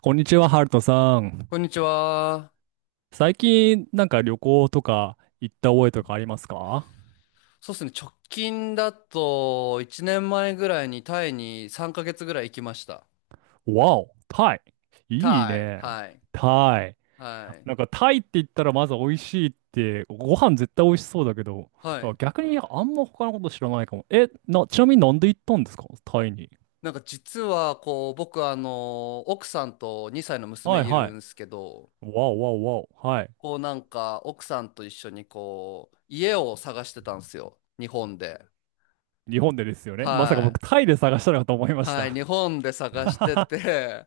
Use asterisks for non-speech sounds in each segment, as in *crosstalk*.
こんにちは、ハルトさん。こんにちは。最近、旅行とか行った覚えとかありますか？そうですね。直近だと、1年前ぐらいにタイに3ヶ月ぐらい行きました。わお、タイ。いいタイ。ね。はい。タイ。はい。なんかタイって言ったらまず美味しいって、ご飯絶対美味しそうだけど、だはからい。逆にあんま他のこと知らないかも。ちなみになんで行ったんですかタイに。なんか実は、こう、僕、あの、奥さんと2歳の娘はいいはるんい。ですけど、わおわおわお。はい。こう、なんか、奥さんと一緒に、こう、家を探してたんですよ。日本で。日本でですよね。まさか僕はい。タイで探したのかと思いましはい。た。日本で探し *laughs* てて、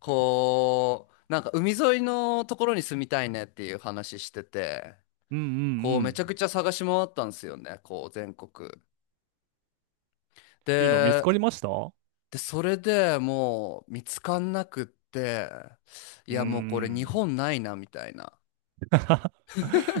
こう、なんか、海沿いのところに住みたいねっていう話してて、うんうんうこうめちん。ゃくちゃ探し回ったんですよね、こう全国。いいの見つで、かりました？うそれでもう見つかんなくって、いーやもうこれ日ん。本ないなみたいな。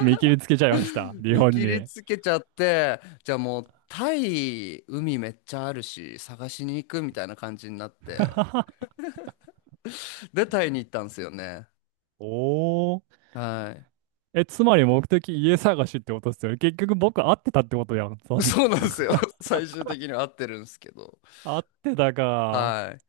見切りつけちゃいました。日見本切りに。つけちゃって、じゃあもうタイ海めっちゃあるし探しに行くみたいな感じになって、*laughs* でタイに行ったんですよね。おお。はい。え、つまり目的家探しってことですよね。結局僕会ってたってことやん。そうです。 そうなんです *laughs* よ。*laughs* 最終的には合ってるんですけど。会ってたか。はい。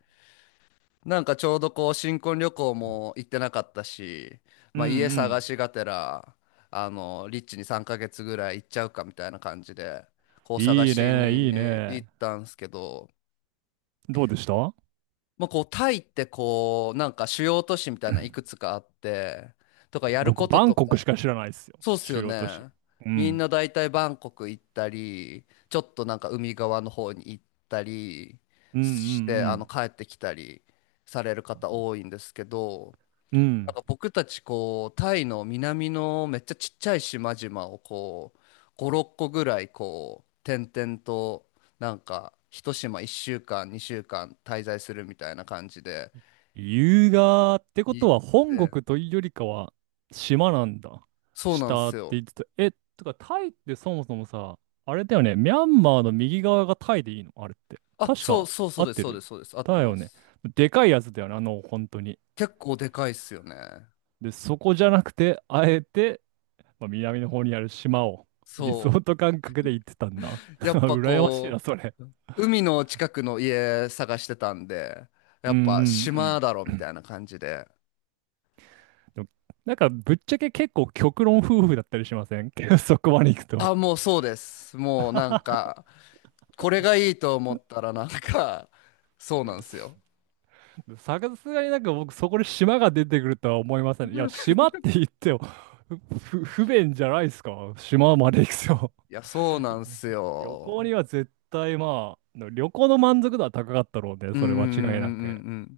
なんかちょうどこう新婚旅行も行ってなかったし、うんまあ、家う探ん。しがてらあのリッチに3ヶ月ぐらい行っちゃうかみたいな感じでこう探いいしね、いいにね。行ったんですけど、どうでした？まあ、こうタイってこうなんか主要都市みたいないくつかあって、とかやる僕、ことバンとコクしか。か知らないですよ。そうっす主よ要都市。ね。うみんん。な大体バンコク行ったりちょっとなんか海側の方に行ったりうんうしてあのん帰ってきたりされる方多いんですけど。うん。うなんん。か僕たちこうタイの南のめっちゃちっちゃい島々をこう5、6個ぐらいこう点々となんか一島1週間2週間滞在するみたいな感じで優雅ってこ行っとは本て、国というよりかは島なんだ。そうなんで下っすてよ。言ってた。え、とかタイってそもそもさ、あれだよね。ミャンマーの右側がタイでいいのあれって。あ、確そうか。そう、そ合うっです、てそうでる。す、そうです、合ってだまよね。す。でかいやつだよね。本当に。結構でかいっすよね。で、そこじゃなくて、あえて、まあ、南の方にある島をリゾそート感覚で行ってたんだ。*laughs* う、やっぱ羨ましいこな、それ。う海の近くの家探してたんで、やうんうっぱ島んだろうみん。たいな感じで。でもなんかぶっちゃけ結構極論夫婦だったりしません？ *laughs* そこまで行くと。あ、もうそうです。もうなんか、これがいいと思ったらなんか、そうなんですよ。さすがになんか僕そこで島が出てくるとは思いません。いや、島って言っても不便じゃないですか。島まで行くと。いや、そうなんです旅行よ。には絶対、まあ、旅行の満足度は高かったろうね。うんうそんうんれうんう間違いなく。ん。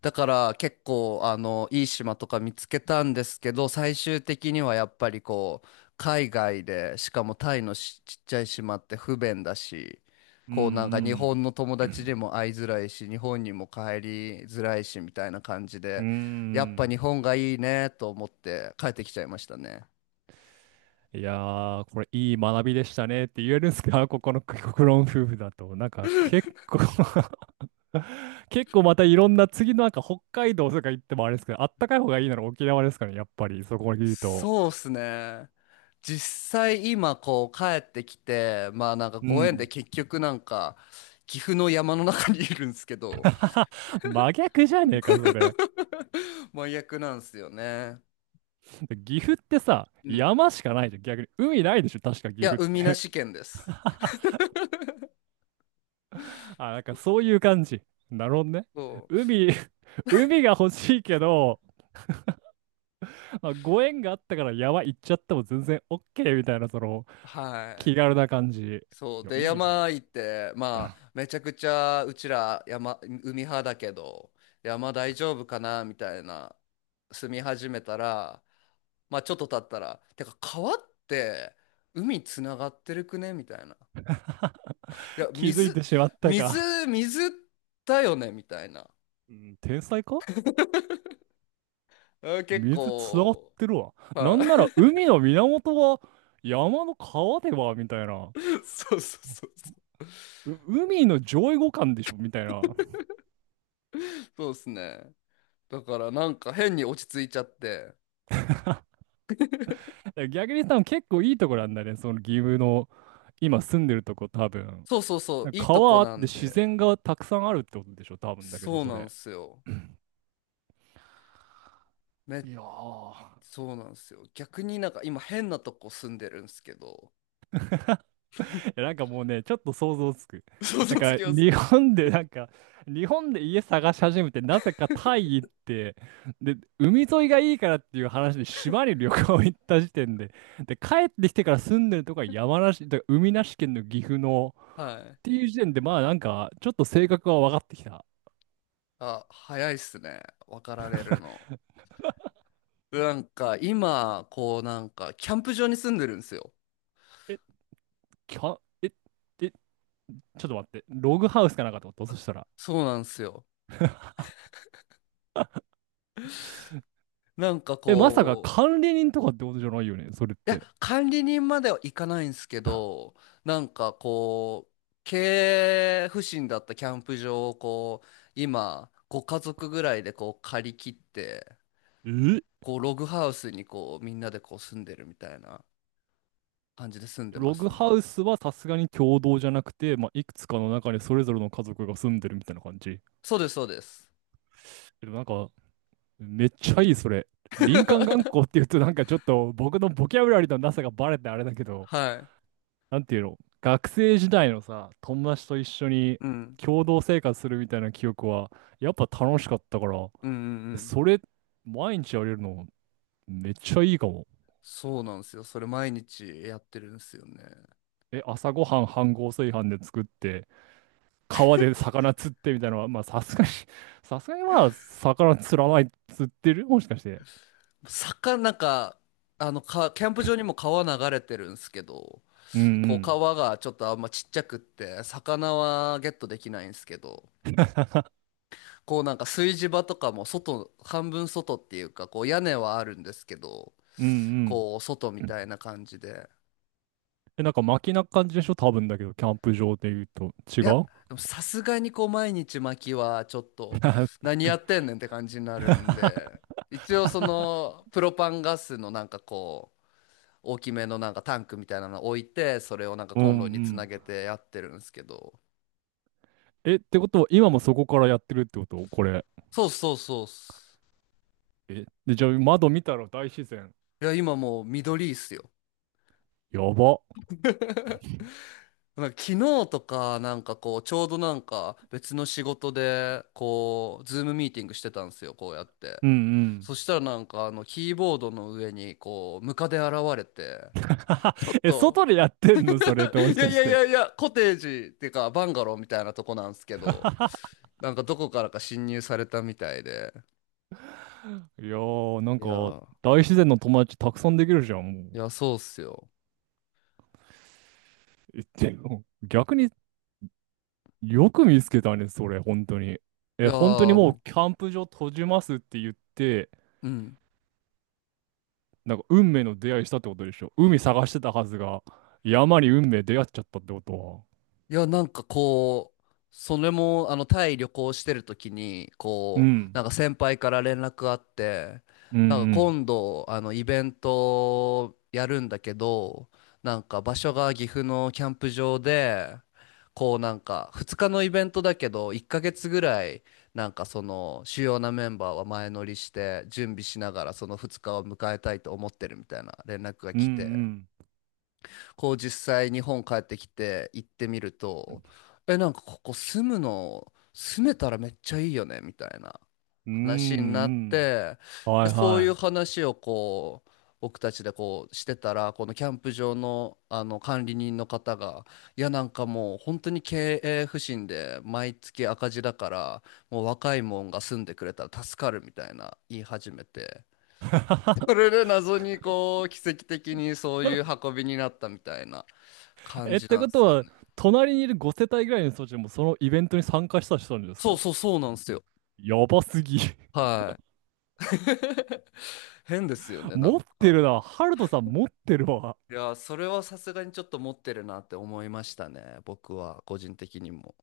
だから結構あのいい島とか見つけたんですけど、最終的にはやっぱりこう海外でしかもタイのしちっちゃい島って不便だし、うこうなんか日ん本の友う達にん。も会いづらいし日本にも帰りづらいしみたいな感じうーで、やっぱん。日本がいいねと思って帰ってきちゃいましたね。いやー、これいい学びでしたねって言えるんですか、ここの国国論夫婦だと。なんか結構。 *laughs* *laughs* 結構またいろんな次のなんか北海道とか行ってもあれですけど、あったかい方がいいなら沖縄ですからね、やっぱりそこまで言うと。そうっすね。実際今こう帰ってきて、まあなんかうご縁でん。結局なんか岐阜の山の中にいるんですけど、*laughs* 真逆じゃねえか、それ。*laughs* 真逆なんですよね。岐阜ってさ、うん。山しかないじゃん、逆に。海ないでしょ、確かい岐や、阜っ海なて。し県です。*laughs* あ、なんかそうそそうういう感じ。なるほどね。そ海、*laughs* 海が欲しいけど、まあ、ご縁があったから山行っちゃっても全然 OK みたいな、そのう。は気い。軽な感じ。いそうや、でいいな。山行って、まあめちゃくちゃうちら山海派だけど山大丈夫かなみたいな。住み始めたらまあちょっと経ったら、てか川って海つながってるくねみたいな、いや気づいて水、しまった水、か。水だよねみたいな。うん、天才か。あ結水つながっ構。てるわ。なはんなら海の源は山の川ではみたいな。い。 *laughs* そうそうそうそう海の上位互換でしょみたいな。う。で *laughs* すね、だからなんか変に落ち着いちゃって。だから逆に多分結構いいところなんだね。その岐阜の今住んでるとこ多分。そうそうそう、いいとこ川あってなん自で。然がたくさんあるってことでしょ、多分だけどそうそなんれ。すよ。め、いやー。そうなんすよ。逆になんか今変なとこ住んでるんすけど。なんかもうね、ちょっと想像つく。*laughs* 想なん像つかきま日す。本でなんか、日本で家探し始めて、なぜかタイ行って、で、海沿いがいいからっていう話で島に旅行行った時点で、で、帰ってきてから住んでるとこは山梨、だから海なし県の岐阜の、はい。っていう時点で、まあなんか、ちょっと性格は分かってきた。あ、早いっすね。分かられるの。なんか今、こうなんかキャンプ場に住んでるんですよ。え、キャ、え、え、ちょっと待って、ログハウスかなんかと思った、そしたら。そうなんですよ。なんかえ、まさかこ管理人とかってことじゃないよね、それっう、いて。や、管理人までは行かないんですけど、なんかこう、経営不振だったキャンプ場をこう、今、ご家族ぐらいでこう借り切って、え、こうログハウスにこうみんなでこう住んでるみたいな感じで住んでまログすね。ハウスはさすがに共同じゃなくて、まあ、いくつかの中にそれぞれの家族が住んでるみたいな感じ。そうです、そうです。でもなんか、めっちゃいい、それ。林間学 *laughs* 校っていうと、なんかちょっと僕のボキャブラリーのなさがバレてあれだけど、はい。なんていうの、学生時代のさ、友達と一緒にうん。共同生活するみたいな記憶は、やっぱ楽しかったから、うんうんうん。それ、毎日やれるの、めっちゃいいかも。そうなんですよ。それ毎日やってるんですよね。え、朝ごはん飯盒炊飯で作って、川で魚釣ってみたいなのは、まあさすがに、*laughs* さすがにまあ魚釣らない、釣ってるもしかして。坂、なんか、あの、か、キャンプ場にも川流れてるんですけど、うんうこうん。川がちょっとあんまちっちゃくって、魚はゲットできないんですけど、*laughs* こうなんか炊事場とかも外、半分外っていうか、こう屋根はあるんですけど、うんこう外みうん。たいな感じで。え、なんか巻きな感じでしょ、多分だけど、キャンプ場で言うと。違いや、う？ でもさすがにこう毎日巻きはちょっと何や *laughs* ってんねんって感じになるんで、一応そのプロパンガスのなんかこう大きめのなんかタンクみたいなの置いて、それをなんかうんコうンロにつなん。げてやってるんですけど。え、ってことは今もそこからやってるってことこれ。そうそうそうっす。え、で、じゃあ窓見たら大自然。いや、今もう緑いっすよ。やば。なんか昨日とかなんかこうちょうどなんか別の仕事でこうズームミーティングしてたんですよ、こうやって。うんうん。そしたらなんかあのキーボードの上にこうムカデ現れて、ちょっ *laughs* え、と 外でやってんのそれっても *laughs* いしやかいしやいて。やいや、コテージっていうかバンガローみたいなとこなんですけど、なんかどこからか侵入されたみたいで。いやー、なんいか、やー。大自然の友達たくさんできるじゃん、もいう。や、そうっすよ。でも逆によく見つけたね、それ、本当に。いえ、や本当にー。もうもキャンプ場閉じますって言って、う、うん。なんか運命の出会いしたってことでしょ。海探してたはずが、山に運命出会っちゃったってことは。いや、なんかこう、それも、あの、タイ旅行してる時に、うこう、ん、なんか先輩から連絡あって、うん、なんかうん、今度、あの、イベントやるんだけど、なんか場所が岐阜のキャンプ場で、こうなんか2日のイベントだけど、1ヶ月ぐらい、なんかその主要なメンバーは前乗りして準備しながらその2日を迎えたいと思ってるみたいな連絡がう来て。ん、こう実際日本帰ってきて行ってみると、え、なんかここ住むの、住めたらめっちゃいいよね、みたいなうん、う話ん、うになっん、て、で、はいそういはうい。話をこう、僕たちでこうしてたら、このキャンプ場の、あの管理人の方が、いやなんかもう本当に経営不振で毎月赤字だから、もう若いもんが住んでくれたら助かるみたいな言い始めて、それで謎にこう奇跡的にそういう運びになったみたいな。感え、っじてなんこでとすよは、ね。隣にいる5世帯ぐらいの人たちでもそのイベントに参加した人なんですそうか？そうそうなんですよ。やばすぎ。*laughs* はい。*laughs* 変ですよね、な持んってか。るな。ハルトさん持ってるわ。いや、それはさすがにちょっと持ってるなって思いましたね。僕は、個人的にも。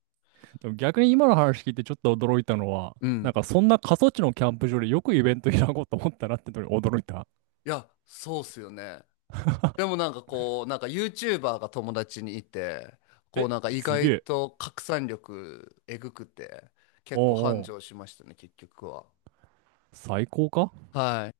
でも逆に今の話聞いてちょっと驚いたのは、うん。なんかいそんな過疎地のキャンプ場でよくイベント開こうと思ったなってのに驚いた。や、そうっすよね。でもなんかこう、なんか YouTuber が友達にいて、こうえ、なんか意すげ外え。と拡散力えぐくて、お結構う繁おう、盛しましたね、結局は。最高かはい。